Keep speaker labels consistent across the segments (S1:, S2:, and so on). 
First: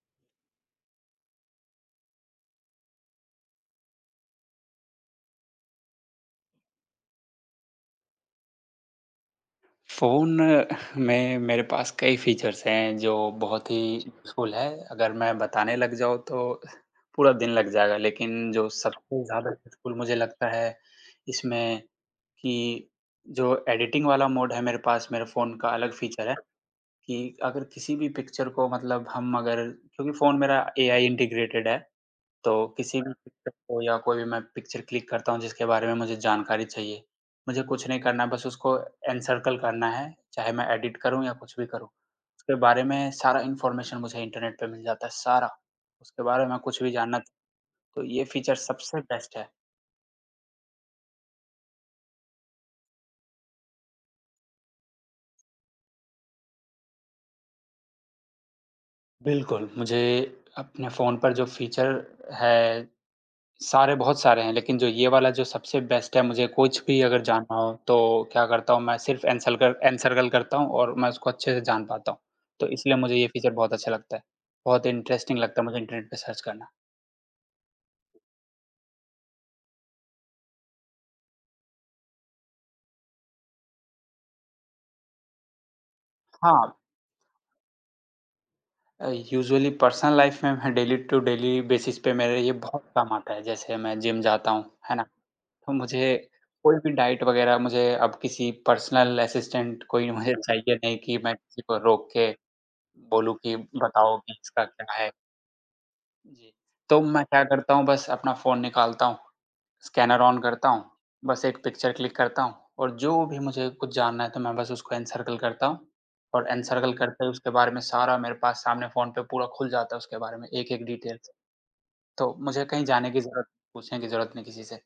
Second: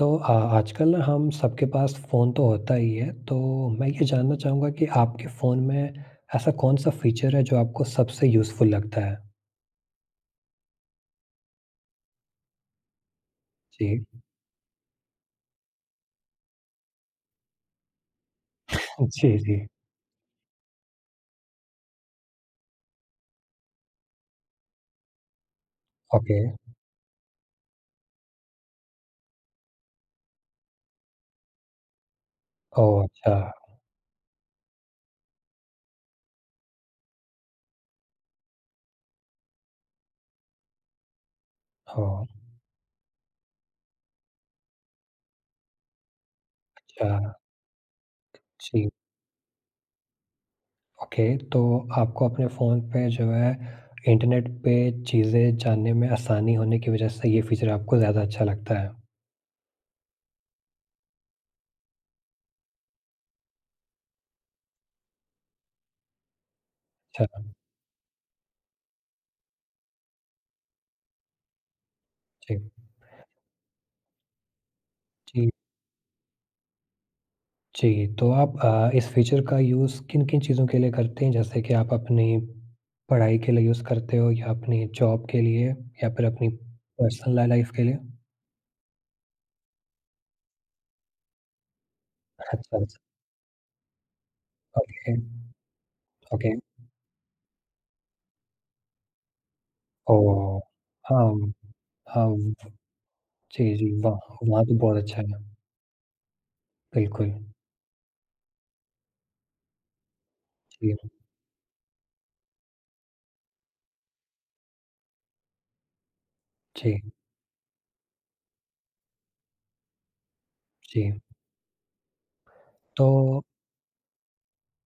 S1: तो आजकल ना हम सबके पास फ़ोन तो होता ही है, तो मैं ये जानना चाहूँगा कि आपके फ़ोन में ऐसा कौन-सा फ़ीचर है जो आपको सबसे यूज़फुल लगता है?
S2: फ़ोन में मेरे पास कई फ़ीचर्स हैं जो बहुत ही
S1: जी।
S2: यूज़फुल है। अगर मैं बताने लग जाऊँ तो पूरा दिन लग जाएगा, लेकिन जो सबसे
S1: जी,
S2: ज़्यादा
S1: जी।
S2: यूज़फुल मुझे लगता है इसमें कि जो एडिटिंग वाला मोड है मेरे पास, मेरे फ़ोन का अलग फ़ीचर है
S1: ओके।
S2: कि अगर किसी भी पिक्चर को, मतलब हम अगर, क्योंकि फ़ोन मेरा एआई इंटीग्रेटेड है। तो किसी
S1: ओह!
S2: भी
S1: अच्छा।
S2: पिक्चर को या कोई भी मैं पिक्चर क्लिक करता हूँ जिसके बारे में मुझे जानकारी चाहिए, मुझे कुछ नहीं करना है, बस उसको एनसर्कल करना है, चाहे मैं एडिट करूँ या कुछ भी करूँ।
S1: ओह!
S2: उसके बारे में सारा इन्फॉर्मेशन मुझे इंटरनेट पे मिल जाता है, सारा। उसके बारे में कुछ भी जानना,
S1: अच्छा।
S2: तो ये फीचर
S1: जी।
S2: सबसे बेस्ट है।
S1: ओके, तो आपको अपने फ़ोन पे जो है इंटरनेट पे चीज़ें जानने में आसानी होने की वज़ह से ये फ़ीचर आपको ज़्यादा अच्छा लगता है।
S2: बिल्कुल, मुझे अपने फ़ोन पर जो फीचर है, सारे बहुत सारे हैं, लेकिन जो ये वाला जो सबसे बेस्ट है, मुझे कुछ भी अगर
S1: अच्छा,
S2: जानना हो तो क्या करता हूँ, मैं सिर्फ़ एनसलकल एनसर्कल करता हूँ और मैं उसको अच्छे से जान पाता हूँ।
S1: जी।
S2: तो इसलिए मुझे ये फ़ीचर बहुत अच्छा लगता है। बहुत इंटरेस्टिंग
S1: जी।
S2: लगता है मुझे इंटरनेट पे सर्च करना।
S1: जी, तो आप इस फ़ीचर का यूज़ किन-किन चीज़ों के लिए करते हैं? जैसे कि आप अपनी पढ़ाई के लिए यूज़ करते हो या अपनी जॉब के लिए या फिर अपनी
S2: हाँ,
S1: पर्सनल ला लाइफ़ के लिए?
S2: यूजुअली पर्सनल लाइफ़ में मैं डेली टू डेली बेसिस पे मेरे ये
S1: अच्छा,
S2: बहुत
S1: अच्छा।
S2: काम आता है। जैसे मैं जिम जाता हूँ, है ना?
S1: ओके,
S2: तो मुझे
S1: ओके।
S2: कोई भी डाइट वग़ैरह, मुझे अब किसी पर्सनल असिस्टेंट कोई मुझे
S1: ओह!
S2: चाहिए नहीं कि मैं
S1: हाँ,
S2: किसी को रोक के
S1: हाँ।
S2: बोलूँ कि
S1: जी, जी।
S2: बताओ
S1: वाह!
S2: कि
S1: वहाँ
S2: इसका
S1: तो
S2: क्या
S1: बहुत
S2: है?
S1: अच्छा है।
S2: जी, तो मैं
S1: बिल्कुल।
S2: क्या करता हूँ, बस अपना फ़ोन निकालता हूँ, स्कैनर ऑन करता हूँ,
S1: जी,
S2: बस एक पिक्चर क्लिक करता हूँ और जो भी मुझे कुछ जानना है तो मैं बस उसको एनसर्कल करता हूँ, और एनसर्कल
S1: जी,
S2: करते ही उसके बारे में सारा मेरे पास सामने फ़ोन पे पूरा खुल जाता है, उसके बारे में एक-एक
S1: जी।
S2: डिटेल। तो मुझे कहीं जाने की
S1: तो
S2: ज़रूरत, पूछने की ज़रूरत नहीं किसी से।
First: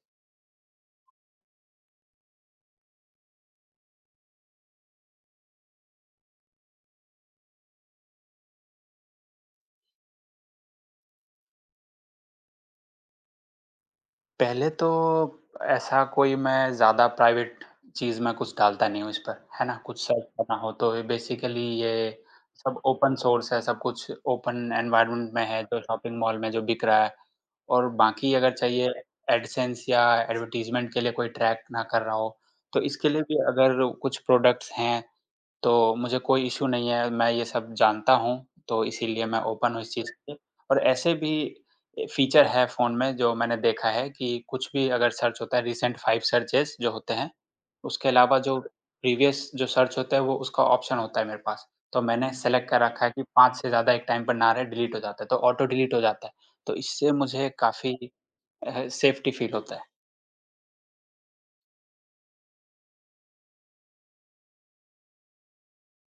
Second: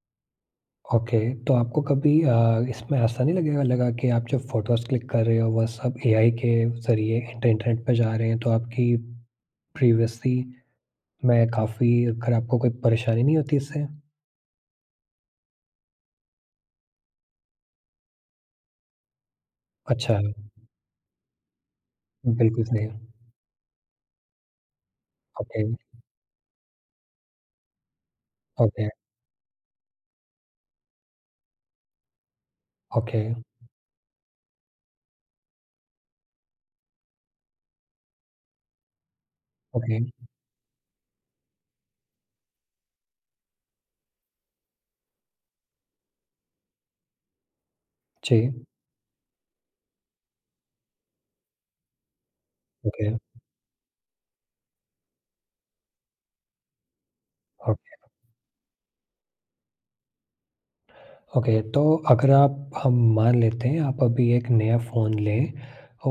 S1: ओके, तो आपको कभी इसमें ऐसा नहीं लगेगा लगा कि आप जब फ़ोटोज़ क्लिक कर रहे हो, वह सब एआई के ज़रिए इंटरनेट पे जा रहे हैं, तो आपकी प्रीवियसली मैं काफ़ी अगर आपको कोई परेशानी नहीं होती इससे?
S2: पहले तो ऐसा कोई मैं ज़्यादा प्राइवेट चीज़ में कुछ डालता नहीं हूँ इस पर, है ना? कुछ
S1: अच्छा,
S2: सर्च करना हो तो ये बेसिकली ये
S1: बिल्कुल
S2: सब
S1: सही।
S2: ओपन सोर्स है, सब कुछ ओपन एनवायरनमेंट में है,
S1: ओके,
S2: जो शॉपिंग मॉल में जो बिक रहा है। और बाकी अगर
S1: ओके,
S2: चाहिए एडसेंस या एडवर्टाइज़मेंट के लिए कोई ट्रैक ना कर रहा हो, तो इसके
S1: ओके,
S2: लिए भी अगर कुछ प्रोडक्ट्स हैं तो मुझे कोई इश्यू नहीं है, मैं ये सब जानता हूँ, तो इसीलिए मैं ओपन हूँ इस
S1: ओके।
S2: चीज़ के लिए। और ऐसे भी फ़ीचर है फ़ोन में जो मैंने देखा है कि कुछ भी अगर सर्च होता है, रिसेंट 5 सर्चेज़ जो होते हैं, उसके अलावा
S1: जी,
S2: जो प्रीवियस जो सर्च होता है वो उसका ऑप्शन होता है मेरे पास। तो मैंने सेलेक्ट कर रखा
S1: ओके,
S2: है कि 5 से ज़्यादा एक टाइम पर ना रहे, डिलीट हो जाता है, तो ऑटो डिलीट हो जाता है। तो इससे मुझे काफ़ी
S1: ओके,
S2: सेफ्टी फ़ील होता है।
S1: ओके। तो अगर आप हम मान लेते हैं आप अभी एक नया फ़ोन लें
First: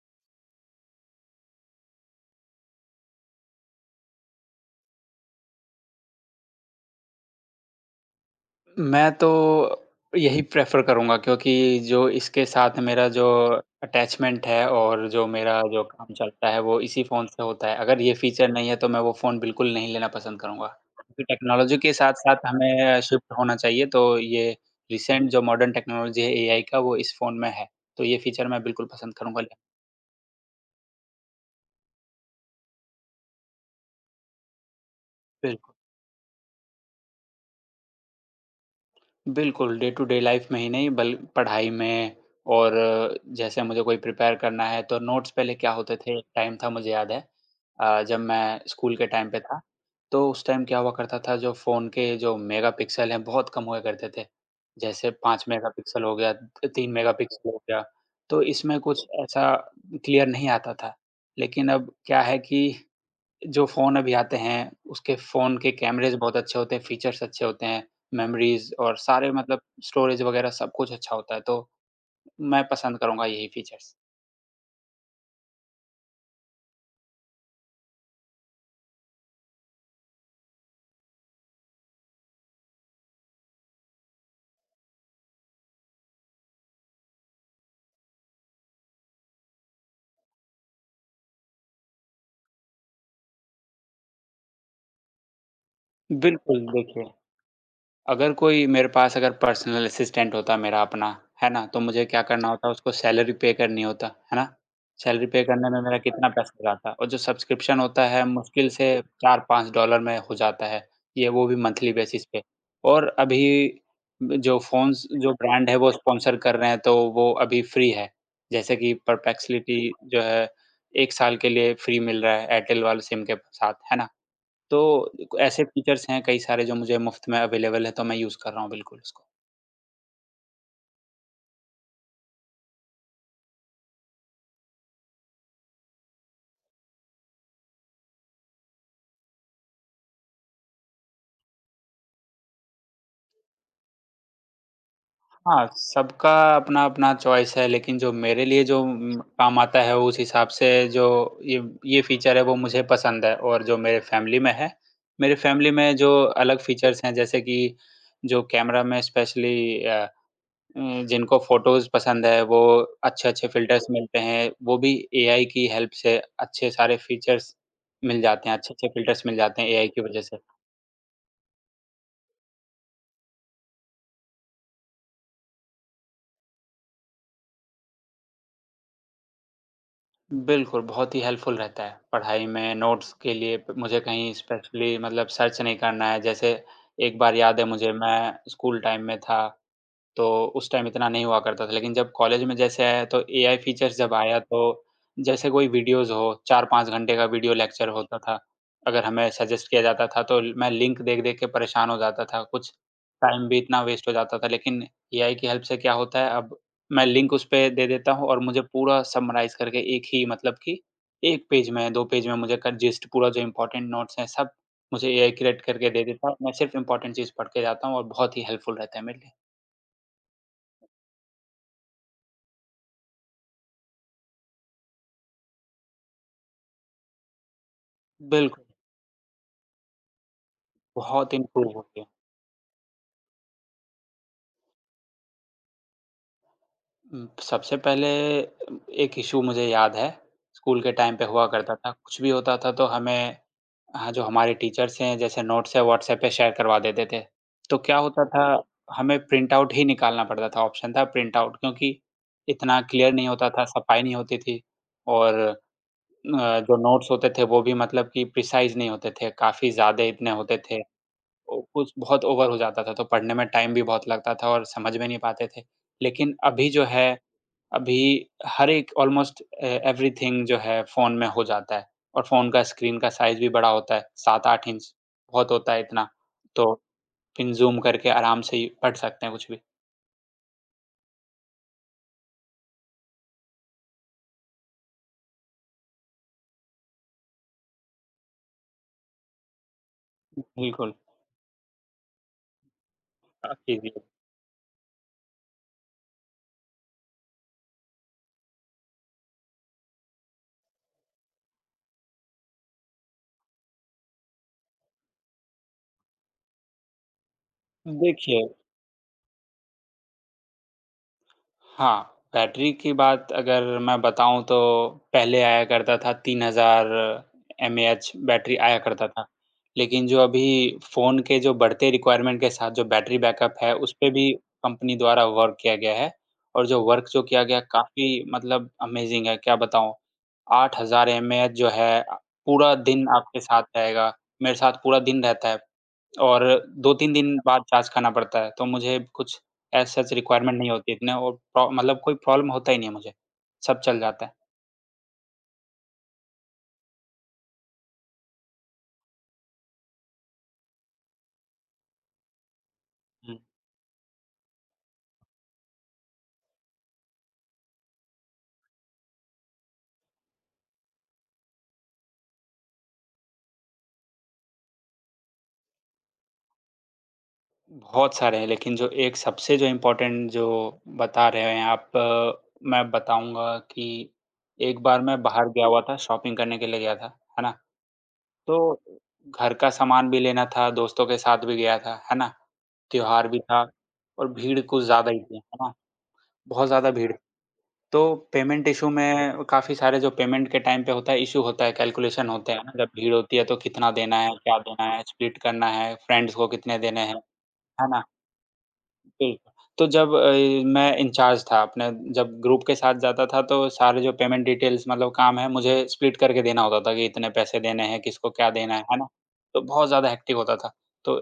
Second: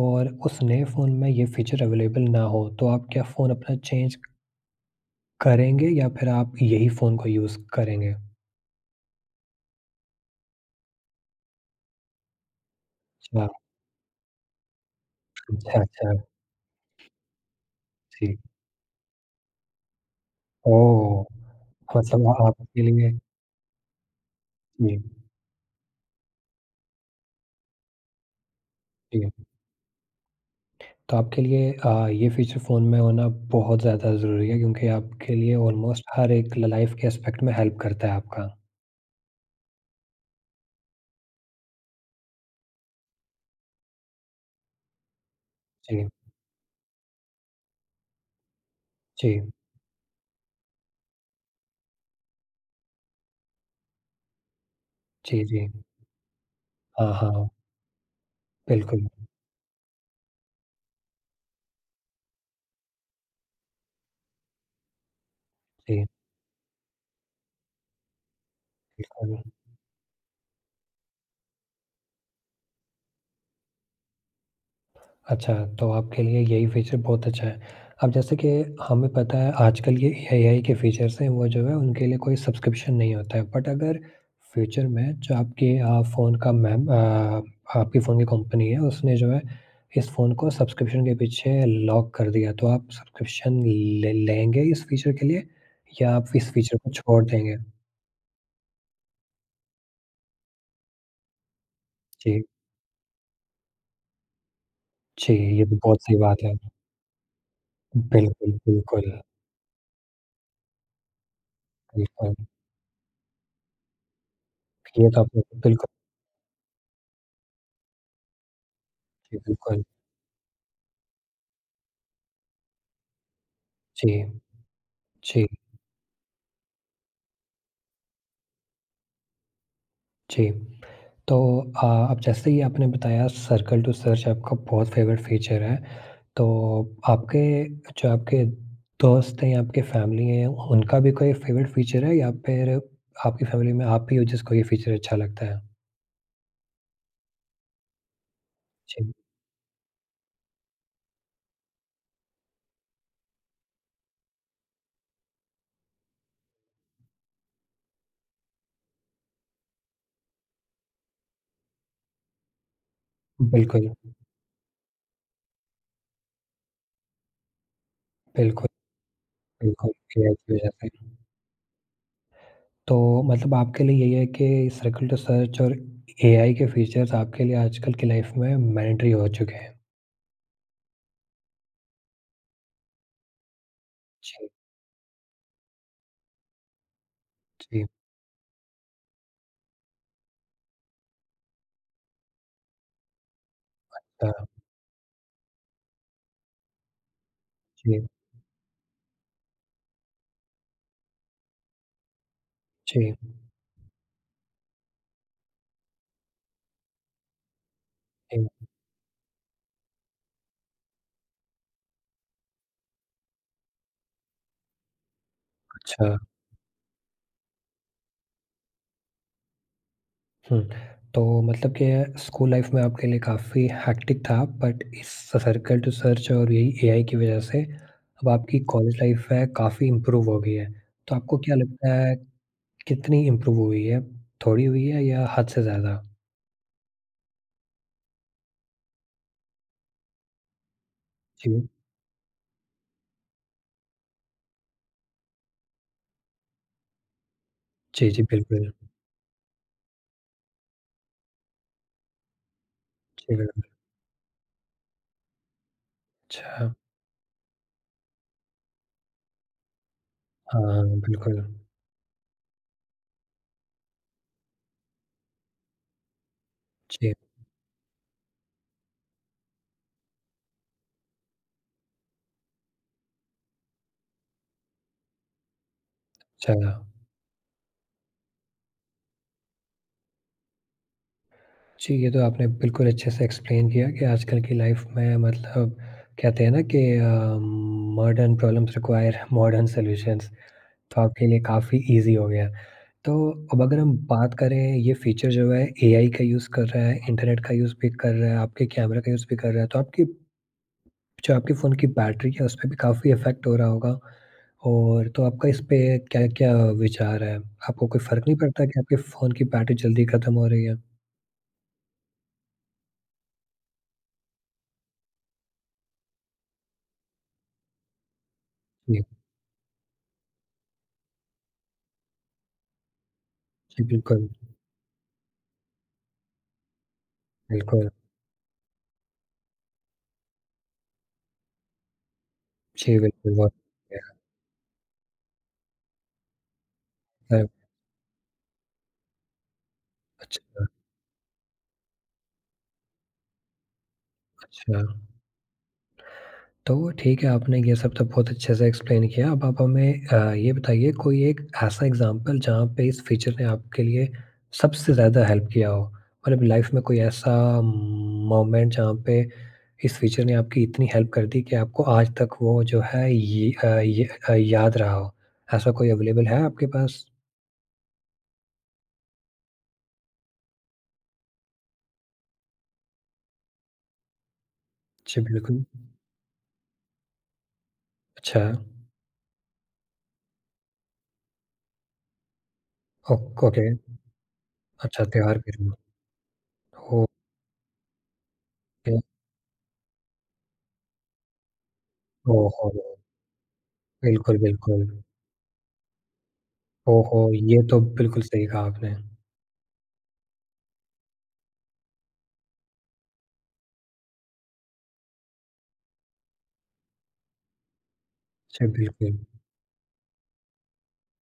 S1: और उस नए फ़ोन में ये फ़ीचर अवेलेबल ना हो, तो आप क्या फ़ोन अपना चेंज करेंगे या फिर आप यही फ़ोन को यूज़ करेंगे?
S2: मैं तो यही प्रेफ़र करूँगा क्योंकि जो इसके साथ मेरा जो
S1: अच्छा,
S2: अटैचमेंट है और जो मेरा
S1: अच्छा,
S2: जो
S1: अच्छा,
S2: काम चलता है वो इसी फ़ोन से होता है। अगर ये
S1: जी।
S2: फ़ीचर नहीं है तो मैं वो फ़ोन बिल्कुल नहीं लेना पसंद करूँगा। क्योंकि
S1: ओह!
S2: टेक्नोलॉजी के
S1: मतलब
S2: साथ-साथ
S1: आपके
S2: हमें
S1: लिए
S2: शिफ्ट होना चाहिए, तो ये
S1: जी,
S2: रिसेंट जो मॉडर्न टेक्नोलॉजी है एआई का, वो इस फ़ोन में है। तो ये फ़ीचर मैं बिल्कुल पसंद
S1: जी।
S2: करूँगा। ले
S1: तो आपके लिए ये फ़ीचर फ़ोन में होना बहुत ज़्यादा ज़रूरी है क्योंकि आपके लिए
S2: बिल
S1: ऑलमोस्ट हर एक लाइफ़ के एस्पेक्ट में हेल्प करता है आपका।
S2: बिल्कुल, डे टू डे लाइफ़ में ही नहीं, बल पढ़ाई में, और जैसे मुझे कोई प्रिपेयर करना है तो नोट्स पहले क्या होते
S1: जी,
S2: थे, एक टाइम था मुझे याद है, जब मैं स्कूल के टाइम पे
S1: जी,
S2: था, तो उस टाइम क्या हुआ करता था, जो फ़ोन के जो मेगापिक्सल हैं बहुत कम हुआ करते थे। जैसे
S1: जी,
S2: 5
S1: जी।
S2: मेगापिक्सल हो गया, 3
S1: हाँ, हाँ।
S2: मेगापिक्सल हो गया, तो इसमें कुछ
S1: बिल्कुल,
S2: ऐसा क्लियर नहीं आता था। लेकिन अब क्या है कि जो फ़ोन अभी आते हैं, उसके फ़ोन के
S1: जी,
S2: कैमरेज़ बहुत अच्छे होते हैं, फ़ीचर्स अच्छे होते हैं, मेमोरीज़ और सारे
S1: बिल्कुल।
S2: मतलब स्टोरेज वगैरह सब कुछ अच्छा होता है, तो मैं पसंद करूँगा यही फ़ीचर्स।
S1: अच्छा, तो आपके लिए यही फीचर बहुत अच्छा है। अब जैसे कि हमें पता है आजकल ये एआई के फीचर्स हैं वो जो है उनके लिए कोई सब्सक्रिप्शन नहीं होता है। बट अगर फ्यूचर में जो आपके फ़ोन का आपके फ़ोन की कंपनी है उसने जो है इस फ़ोन को सब्सक्रिप्शन के पीछे लॉक कर दिया तो आप सब्सक्रिप्शन ले लेंगे इस फीचर के लिए या आप इस
S2: बिल्कुल,
S1: फीचर को
S2: देखिए।
S1: छोड़ देंगे?
S2: अगर कोई मेरे पास अगर पर्सनल असिस्टेंट होता मेरा अपना, है ना? तो मुझे क्या
S1: जी,
S2: करना होता, उसको सैलरी पे करनी होता, है ना? सैलरी
S1: जी,
S2: पे
S1: ये
S2: करने
S1: तो
S2: में मेरा
S1: बहुत सही
S2: कितना
S1: बात है।
S2: पैसा जाता, और जो सब्सक्रिप्शन होता है
S1: बिल्कुल,
S2: मुश्किल से
S1: बिल्कुल,
S2: 4-5 डॉलर में हो जाता है, ये वो भी मंथली बेसिस
S1: बिल्कुल।
S2: पे। और अभी जो फ़ोन्स
S1: ये तो
S2: जो
S1: आपने
S2: ब्रांड है वो स्पॉन्सर कर रहे हैं, तो वो अभी फ्री है। जैसे कि परपेक्सिलिटी
S1: बिल्कुल।
S2: जो है, 1 साल के लिए फ्री मिल रहा है एयरटेल वाले सिम के साथ, है ना?
S1: जी,
S2: तो
S1: जी।
S2: ऐसे फीचर्स हैं कई सारे जो मुझे मुफ़्त में अवेलेबल है, तो मैं यूज़ कर रहा हूँ बिल्कुल उसको।
S1: जी। तो अब जैसे ही आपने बताया सर्कल टू सर्च आपका बहुत फ़ेवरेट फ़ीचर है। तो आपके जो आपके दोस्त हैं या आपके फैमिली हैं उनका भी कोई फ़ेवरेट फ़ीचर है या फिर आपकी फैमिली में आप ही हो जिसको ये फ़ीचर अच्छा लगता है?
S2: हाँ, सबका अपना-अपना चॉइस है, लेकिन जो मेरे लिए जो
S1: जी।
S2: काम आता है, उस हिसाब से जो ये ये फीचर है वो मुझे पसंद है, और जो मेरे फैमिली में है, मेरे फैमिली में जो अलग फीचर्स हैं, जैसे कि जो कैमरा में स्पेशली जिनको फ़ोटोज़ पसंद है, वो अच्छे-अच्छे फ़िल्टर्स
S1: बिल्कुल,
S2: मिलते हैं, वो भी एआई की हेल्प से अच्छे सारे फीचर्स मिल जाते हैं,
S1: बिल्कुल,
S2: अच्छे-अच्छे फ़िल्टर्स मिल जाते हैं एआई
S1: बिल्कुल
S2: की वजह
S1: एआई
S2: से।
S1: की वज़ह से। तो मतलब आपके लिए यही है कि सर्कल टू सर्च और एआई के फ़ीचर्स आपके लिए आजकल की लाइफ़ में मैंडेटरी हो चुके हैं।
S2: बिल्कुल, बहुत ही हेल्पफुल रहता है। पढ़ाई में नोट्स के लिए प मुझे कहीं
S1: जी,
S2: स्पेशली मतलब सर्च नहीं करना है। जैसे एक बार याद है
S1: जी।
S2: मुझे, मैं स्कूल टाइम में था तो उस टाइम इतना नहीं हुआ करता था, लेकिन जब कॉलेज में जैसे आया तो एआई फीचर्स जब
S1: हाँ,
S2: आया तो, जैसे कोई वीडियोज़ हो, 4-5 घंटे का वीडियो लेक्चर
S1: जी,
S2: होता था। अगर हमें सजेस्ट किया जाता था तो मैं लिंक देख-देख के परेशान हो जाता था, कुछ
S1: जी,
S2: टाइम भी इतना वेस्ट हो जाता था, लेकिन एआई की हेल्प से क्या होता है अब, मैं लिंक उस पे दे देता हूँ और मुझे
S1: जी।
S2: पूरा समराइज़ करके एक ही मतलब कि 1 पेज में, 2 पेज में मुझे कर जिस्ट पूरा, जो इम्पोर्टेंट नोट्स हैं सब, मुझे एआई क्रिएट करके दे
S1: अच्छा।
S2: देता है। मैं सिर्फ़ इम्पोर्टेंट चीज़ पढ़ के जाता हूँ, और बहुत ही हेल्पफुल रहता है मेरे लिए।
S1: हुँ, तो मतलब कि स्कूल लाइफ में आपके लिए काफ़ी हेक्टिक था बट इस सर्कल टू सर्च और यही एआई की वजह से अब आपकी
S2: बिल्कुल।
S1: कॉलेज लाइफ है काफ़ी इम्प्रूव हो गई है। तो
S2: बहुत
S1: आपको क्या
S2: इम्प्रूव
S1: लगता
S2: हुई है।
S1: है कितनी इम्प्रूव हुई है? थोड़ी हुई है या हद से ज़्यादा?
S2: सबसे पहले एक इश्यू मुझे याद है, स्कूल के टाइम पे हुआ
S1: जी।
S2: करता था, कुछ भी होता था तो हमें, हाँ, जो हमारे टीचर्स हैं जैसे नोट्स है व्हाट्सएप पे शेयर करवा देते थे। तो क्या
S1: जी, जी,
S2: होता था,
S1: बिल्कुल।
S2: हमें प्रिंट आउट ही निकालना पड़ता था, ऑप्शन था प्रिंट आउट, क्योंकि इतना क्लियर नहीं
S1: जी,
S2: होता
S1: बिल्कुल।
S2: था, सफाई नहीं होती थी, और
S1: अच्छा,
S2: जो नोट्स होते थे वो भी मतलब कि प्रिसाइज़ नहीं होते थे, काफ़ी ज़्यादा इतने होते थे।
S1: हाँ, बिल्कुल।
S2: कुछ बहुत ओवर हो जाता था, तो पढ़ने में टाइम भी बहुत लगता था और समझ में नहीं पाते थे। लेकिन अभी जो है,
S1: जी,
S2: अभी हर एक ऑलमोस्ट एवरीथिंग जो है फ़ोन में हो जाता है, और फ़ोन का स्क्रीन का साइज़ भी बड़ा होता है, 7-8 इंच, बहुत होता है इतना।
S1: अच्छा।
S2: तो फिर ज़ूम करके आराम से ही पढ़ सकते हैं कुछ भी।
S1: जी, ये तो आपने बिल्कुल अच्छे से एक्सप्लेन किया कि आजकल की लाइफ में मतलब कहते हैं ना कि modern problems require modern solutions.
S2: बिल्कुल,
S1: तो आपके लिए काफ़ी ईज़ी हो गया। तो अब
S2: काफ़ी
S1: अगर
S2: इज़ी
S1: हम
S2: है।
S1: बात करें ये फ़ीचर जो है एआई का यूज़ कर रहा है, इंटरनेट का यूज़ भी कर रहा है, आपके कैमरा का यूज़ भी कर रहा है, तो आपकी जो आपके फ़ोन की बैटरी है, उसपे भी काफ़ी इफ़ेक्ट हो रहा होगा। और तो आपका इस पे क्या-क्या विचार है? आपको कोई फ़र्क नहीं
S2: देखिए,
S1: पड़ता कि आपके फ़ोन की बैटरी जल्दी ख़त्म हो रही है?
S2: हाँ, बैटरी की बात अगर मैं बताऊँ तो पहले आया करता था 3,000 एमएएच बैटरी आया
S1: जी,
S2: करता था। लेकिन जो अभी फ़ोन के जो बढ़ते रिक्वायरमेंट के साथ जो बैटरी बैकअप है,
S1: जी
S2: उसपे
S1: बिल्कुल,
S2: भी कंपनी द्वारा वर्क किया गया है, और जो वर्क जो किया गया
S1: बिल्कुल।
S2: काफ़ी मतलब अमेज़िंग है, क्या बताऊँ? 8,000 एमएएच जो है, पूरा
S1: जी,
S2: दिन
S1: बिल्कुल,
S2: आपके
S1: बहुत
S2: साथ रहेगा, मेरे साथ पूरा दिन रहता है। और 2-3 दिन बाद छाछ खाना पड़ता है, तो मुझे कुछ एज़ सच रिक्वायरमेंट
S1: अच्छा,
S2: नहीं होती इतने, और प्रॉ मतलब कोई प्रॉब्लम होता ही नहीं है मुझे, सब चल जाता है।
S1: अच्छा। तो ठीक है, आपने ये सब तो बहुत अच्छे से एक्सप्लेन किया। अब आप हमें ये बताइए कोई एक ऐसा एग्ज़ाम्पल जहाँ पे इस फीचर
S2: हुँ।
S1: ने आपके लिए सबसे ज़्यादा हेल्प किया हो? मतलब लाइफ़ में कोई ऐसा मोमेंट जहाँ पे इस फीचर ने आपकी इतनी हेल्प कर दी कि आपको आज तक वो जो है याद रहा हो। ऐसा कोई अवेलेबल है आपके पास?
S2: बहुत सारे हैं, लेकिन जो एक सबसे जो इम्पोर्टेंट जो बता रहे हैं आप, मैं बताऊँगा कि, एक बार
S1: जी,
S2: मैं बाहर
S1: बिल्कुल।
S2: गया हुआ था, शॉपिंग करने के लिए गया था, है ना?
S1: अच्छा।
S2: तो घर का सामान भी लेना था, दोस्तों के साथ भी गया था, है ना? त्योहार भी
S1: ओक
S2: था
S1: ओके।
S2: और भीड़ कुछ
S1: अच्छा,
S2: ज़्यादा ही थी,
S1: त्योहार
S2: है
S1: के
S2: ना?
S1: दिन।
S2: बहुत ज़्यादा
S1: ओके।
S2: भीड़, तो पेमेंट इश्यू में काफ़ी सारे, जो पेमेंट के टाइम पे होता है, इश्यू होता है, कैलकुलेशन
S1: ओह
S2: होते हैं
S1: हो!
S2: ना, जब भीड़ होती है तो कितना देना है,
S1: बिल्कुल,
S2: क्या
S1: बिल्कुल।
S2: देना है, स्प्लिट करना है, फ्रेंड्स को कितने देने हैं,
S1: ओहो! ये तो
S2: है ना?
S1: बिल्कुल सही कहा आपने।
S2: बिल्कुल। तो जब मैं इंचार्ज था, अपने जब ग्रुप के साथ जाता था तो सारे जो पेमेंट डिटेल्स, मतलब काम है, मुझे स्प्लिट करके देना होता था कि इतने पैसे देने हैं, किसको क्या
S1: जी,
S2: देना है ना?
S1: बिल्कुल।
S2: तो बहुत ज़्यादा हेक्टिक होता था। तो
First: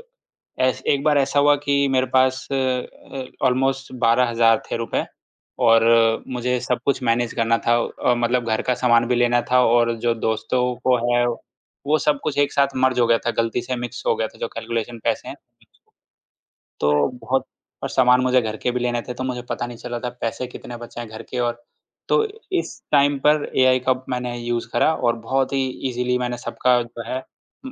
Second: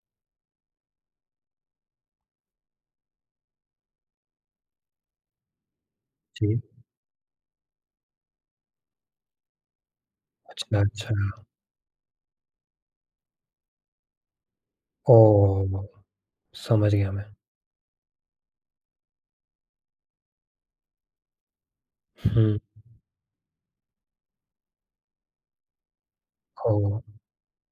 S2: ऐस एक बार ऐसा हुआ कि मेरे पास ऑलमोस्ट 12,000 थे रुपए। और
S1: जी,
S2: मुझे सब कुछ मैनेज करना था। मतलब घर का सामान भी लेना था और जो दोस्तों
S1: अच्छा,
S2: को है,
S1: अच्छा।
S2: वो सब कुछ एक साथ मर्ज हो गया था, गलती से मिक्स हो गया था जो कैलकुलेशन पैसे हैं।
S1: ओह!
S2: तो
S1: समझ गया मैं।
S2: बहुत और सामान मुझे घर के भी लेने थे, तो मुझे पता नहीं चला था पैसे कितने बचे हैं घर के। और तो
S1: हुँ,
S2: इस टाइम पर एआई का मैंने यूज़ करा और बहुत ही ईज़िली मैंने सबका
S1: ओह!
S2: जो है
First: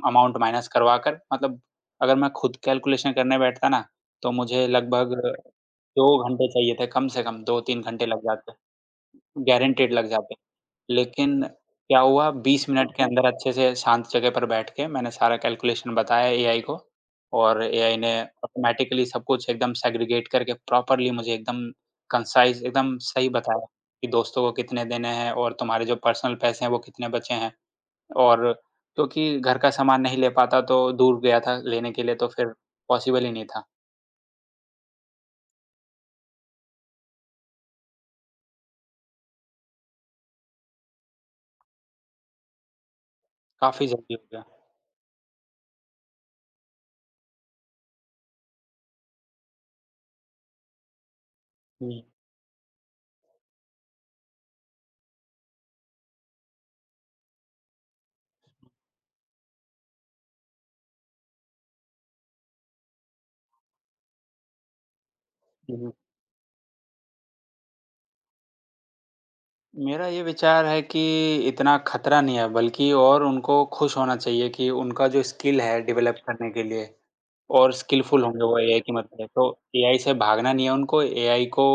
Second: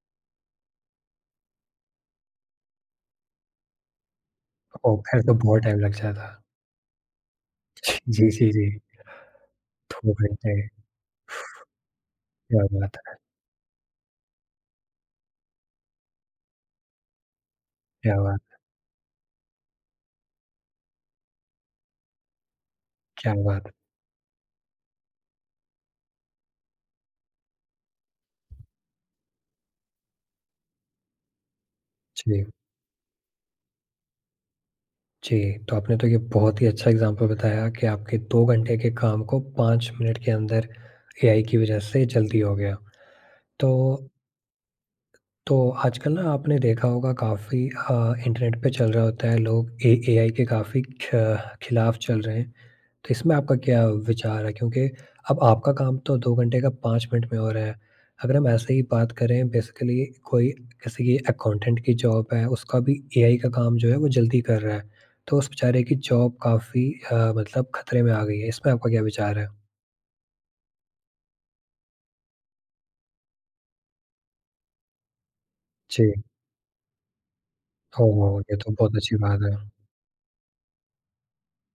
S2: अमाउंट माइनस करवा कर, मतलब अगर मैं खुद कैलकुलेशन करने बैठता ना, तो मुझे
S1: ओह!
S2: लगभग
S1: फिर तो बहुत टाइम लग
S2: 2
S1: जाता।
S2: घंटे चाहिए थे, कम से कम 2-3 घंटे लग
S1: जी, जी,
S2: जाते,
S1: जी।
S2: गारंटीड लग
S1: 2
S2: जाते।
S1: घंटे,
S2: लेकिन क्या हुआ,
S1: क्या
S2: 20 हाँ, मिनट
S1: बात
S2: के हाँ।
S1: है,
S2: अंदर अच्छे से शांत जगह पर बैठ के मैंने सारा कैलकुलेशन बताया एआई को, और एआई ने
S1: क्या बात,
S2: ऑटोमैटिकली सब कुछ एकदम सेग्रीगेट करके प्रॉपर्ली मुझे एकदम कंसाइज़, एकदम सही
S1: क्या
S2: बताया
S1: बात।
S2: कि दोस्तों को कितने देने हैं और तुम्हारे जो पर्सनल पैसे हैं वो कितने बचे हैं। और क्योंकि घर का सामान नहीं ले पाता, तो दूर गया था लेने के लिए, तो
S1: जी,
S2: फिर पॉसिबल ही नहीं था।
S1: जी, तो आपने तो ये बहुत ही अच्छा एग्ज़ाम्पल बताया कि आपके 2 घंटे के काम को 5 मिनट के अंदर एआई की वज़ह से जल्दी हो गया। तो
S2: काफ़ी ज़रूरी हो गया।
S1: तो आजकल ना आपने देखा होगा काफ़ी अ, इंटरनेट पे चल रहा होता है लोग ए एआई के काफ़ी ख खिलाफ
S2: हुँ,
S1: चल रहे हैं। तो इसमें आपका क्या विचार है? क्योंकि अब आपका काम तो 2 घंटे का 5 मिनट में हो रहा है। अगर हम ऐसे ही बात करें बेसिकली कोई किसी की अकाउंटेंट की जॉब है उसका भी एआई का काम जो है वो जल्दी कर रहा है। तो उस बेचारे
S2: हुँ।
S1: की जॉब काफ़ी मतलब खतरे में आ गई है। इसमें आपका क्या विचार है?
S2: मेरा ये विचार है कि इतना खतरा नहीं है, बल्कि और उनको खुश होना चाहिए कि उनका जो स्किल है
S1: जी।
S2: डेवलप करने के लिए, और स्किलफुल
S1: ओह!
S2: होंगे
S1: ये
S2: वो
S1: तो
S2: एआई की
S1: बहुत अच्छी
S2: मदद से।
S1: बात
S2: तो
S1: है।
S2: एआई से भागना नहीं है उनको, एआई को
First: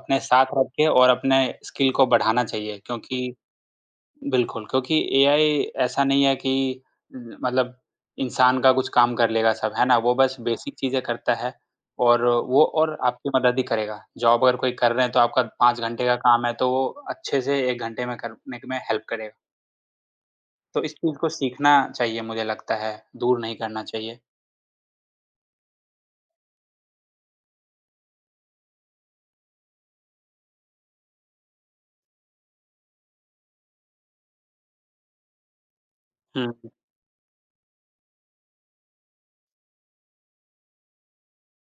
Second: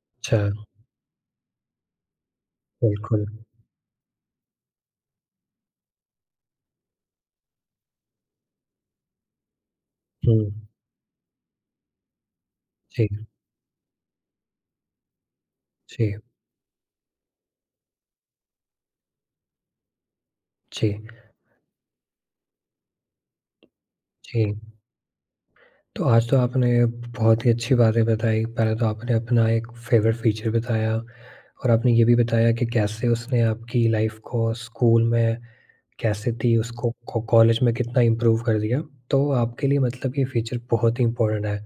S2: अपने
S1: अच्छा,
S2: साथ रख के और अपने स्किल को बढ़ाना चाहिए।
S1: बिल्कुल।
S2: क्योंकि बिल्कुल, क्योंकि एआई ऐसा नहीं है कि मतलब इंसान का कुछ काम कर लेगा सब, है ना? वो बस
S1: हुँ।
S2: बेसिक चीज़ें करता है, और वो और
S1: जी,
S2: आपकी मदद ही करेगा। जॉब अगर कोई कर रहे हैं तो आपका 5 घंटे
S1: जी।
S2: का काम है, तो वो अच्छे से 1 घंटे में करने में हेल्प करेगा। तो इस
S1: जी,
S2: चीज़ को सीखना चाहिए मुझे लगता है, दूर नहीं करना चाहिए।
S1: जी। तो आज तो आपने बहुत ही अच्छी बातें बताई, पहले तो आपने अपना एक फेवरेट फ़ीचर बताया और आपने ये भी बताया कि कैसे उसने आपकी लाइफ़ को स्कूल में कैसे
S2: हुँ,
S1: थी,
S2: हुँ।
S1: उसको को कॉलेज में कितना इम्प्रूव कर दिया, तो आपके लिए मतलब ये फ़ीचर बहुत ही इम्पोर्टेंट है।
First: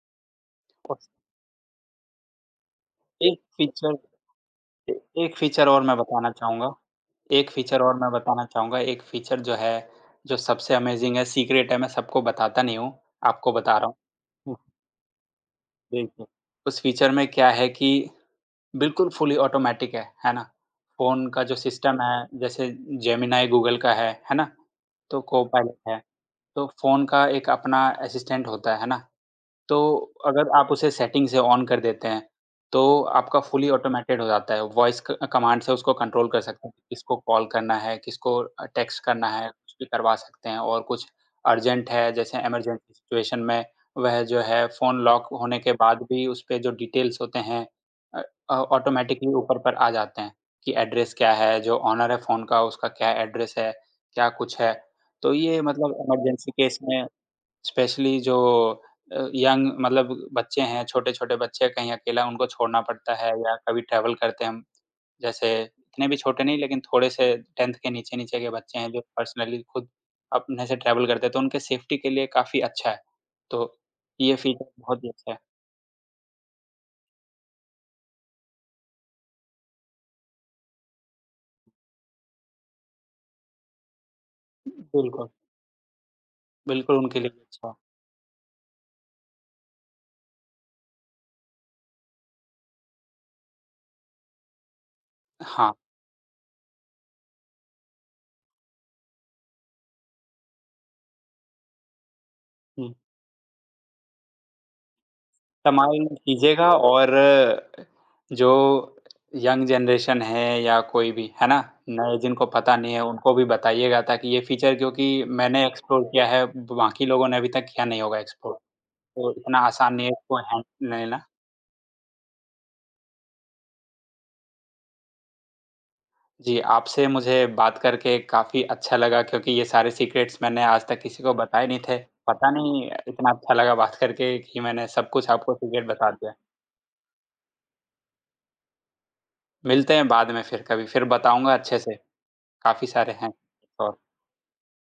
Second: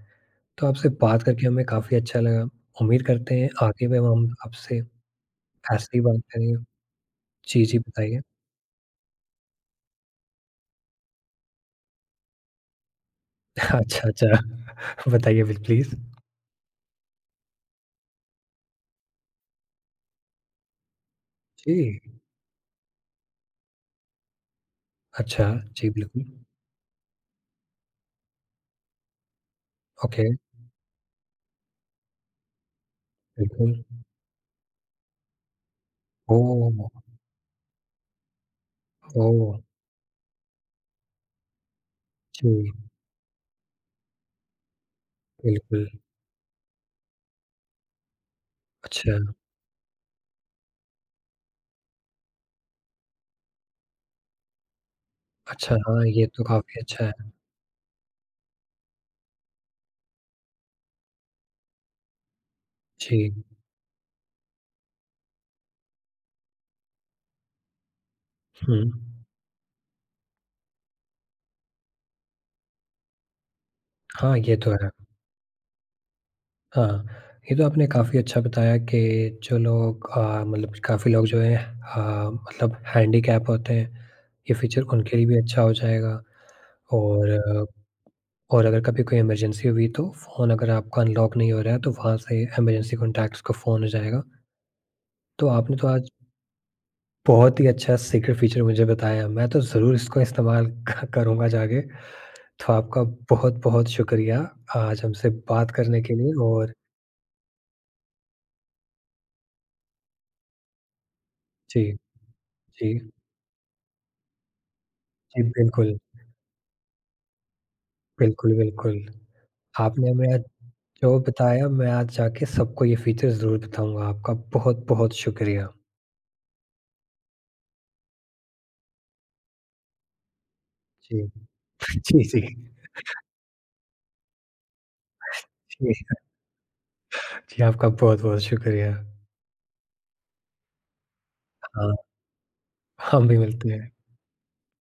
S1: तो आपसे
S2: और
S1: बात करके हमें काफ़ी अच्छा लगा, उम्मीद करते
S2: एक
S1: हैं आगे
S2: फीचर
S1: भी हम आपसे
S2: ए एक फ़ीचर और
S1: ऐसे
S2: मैं
S1: ही बात
S2: बताना
S1: करेंगे।
S2: चाहूँगा एक
S1: जी, जी,
S2: फ़ीचर और मैं
S1: बताइए।
S2: बताना चाहूँगा, एक फ़ीचर जो है, जो सबसे अमेज़िंग है, सीक्रेट है, मैं सबको बताता नहीं हूँ, आपको बता रहा हूँ।
S1: अच्छा, अच्छा, बताइए बिल प्लीज़।
S2: देखिए, उस फ़ीचर में क्या है कि बिल्कुल फुली ऑटोमैटिक है ना? फ़ोन का जो
S1: जी,
S2: सिस्टम है, जैसे जेमिनी गूगल का है ना? तो
S1: अच्छा,
S2: कोपायलट
S1: जी,
S2: है,
S1: बिल्कुल।
S2: तो फ़ोन का एक अपना असिस्टेंट होता है ना? तो
S1: ओके,
S2: अगर आप उसे सेटिंग से ऑन कर देते हैं, तो आपका फुली
S1: बिल्कुल।
S2: ऑटोमेटेड हो जाता है। वॉइस क कमांड से उसको कंट्रोल कर सकते हैं कि
S1: ओह!
S2: किसको कॉल करना है, किसको टेक्स्ट करना है,
S1: ओह!
S2: कुछ भी करवा सकते हैं। और कुछ अर्जेंट है जैसे
S1: जी,
S2: इमरजेंसी सिचुएशन में, वह जो है फ़ोन लॉक होने के
S1: बिल्कुल।
S2: बाद भी उस पे जो डिटेल्स होते हैं अ
S1: अच्छा,
S2: ऑटोमेटिकली ऊपर पर आ जाते हैं कि एड्रेस क्या है, जो ओनर है फ़ोन का उसका क्या एड्रेस है, क्या कुछ है। तो ये
S1: अच्छा
S2: मतलब
S1: हाँ, ये तो
S2: इमरजेंसी केस
S1: काफ़ी अच्छा
S2: में
S1: है।
S2: स्पेशली जो यंग मतलब बच्चे हैं, छोटे-छोटे बच्चे कहीं अकेला उनको छोड़ना पड़ता है
S1: जी,
S2: या कभी ट्रैवल करते हैं हम, जैसे इतने भी छोटे नहीं लेकिन थोड़े से 10th के नीचे-नीचे के बच्चे
S1: हुँ।
S2: हैं जो पर्सनली खुद अपने से ट्रैवल करते हैं, तो उनके सेफ्टी के लिए काफ़ी अच्छा है। तो ये
S1: हाँ, ये तो
S2: फीचर
S1: है।
S2: बहुत ही अच्छा है।
S1: हाँ, ये तो आपने काफ़ी अच्छा बताया कि जो लोग मतलब काफ़ी लोग जो हैं मतलब हैंडीकैप होते हैं, ये फ़ीचर उनके लिए
S2: बिल्कुल,
S1: भी अच्छा हो जाएगा
S2: बिल्कुल उनके लिए भी
S1: और
S2: अच्छा है।
S1: और अगर कभी कोई इमरजेंसी हुई तो फ़ोन अगर आपका अनलॉक नहीं हो रहा है, तो वहाँ से इमरजेंसी कॉन्टैक्ट्स को फ़ोन हो जाएगा। तो
S2: हाँ।
S1: आपने तो आज बहुत ही अच्छा सीक्रेट फीचर मुझे बताया। मैं तो ज़रूर इसको इस्तेमाल क करूँगा जाके। तो
S2: हुँ।
S1: आपका बहुत-बहुत शुक्रिया आज हमसे बात
S2: इस्तेमाल
S1: करने के लिए
S2: कीजिएगा।
S1: और
S2: और जो यंग जनरेशन है या कोई भी, है ना?
S1: जी,
S2: नए जिनको पता
S1: जी,
S2: नहीं है उनको भी बताइएगा ताकि ये फ़ीचर, क्योंकि
S1: जी,
S2: मैंने
S1: बिल्कुल,
S2: एक्सप्लोर किया है, बाकी लोगों ने अभी तक किया नहीं होगा
S1: बिल्कुल,
S2: एक्सप्लोर।
S1: बिल्कुल।
S2: तो इतना आसान नहीं
S1: आपने
S2: है इसको
S1: हमें
S2: हैक
S1: जो
S2: लेना।
S1: बताया मैं आज जाके सबको ये फीचर ज़रूर बताऊँगा। आपका बहुत-बहुत शुक्रिया।
S2: जी, आपसे मुझे बात करके काफ़ी अच्छा लगा क्योंकि ये सारे सीक्रेट्स मैंने आज तक
S1: जी,
S2: किसी को बताए नहीं थे।
S1: जी, जी,
S2: पता नहीं इतना अच्छा लगा बात करके कि मैंने सब कुछ आपको सीक्रेट
S1: जी,
S2: बता दिया।
S1: जी, आपका बहुत-बहुत शुक्रिया।
S2: मिलते हैं बाद में फिर कभी, फिर बताऊँगा अच्छे
S1: हाँ,
S2: से, काफ़ी सारे
S1: हम
S2: हैं
S1: भी मिलते हैं।
S2: और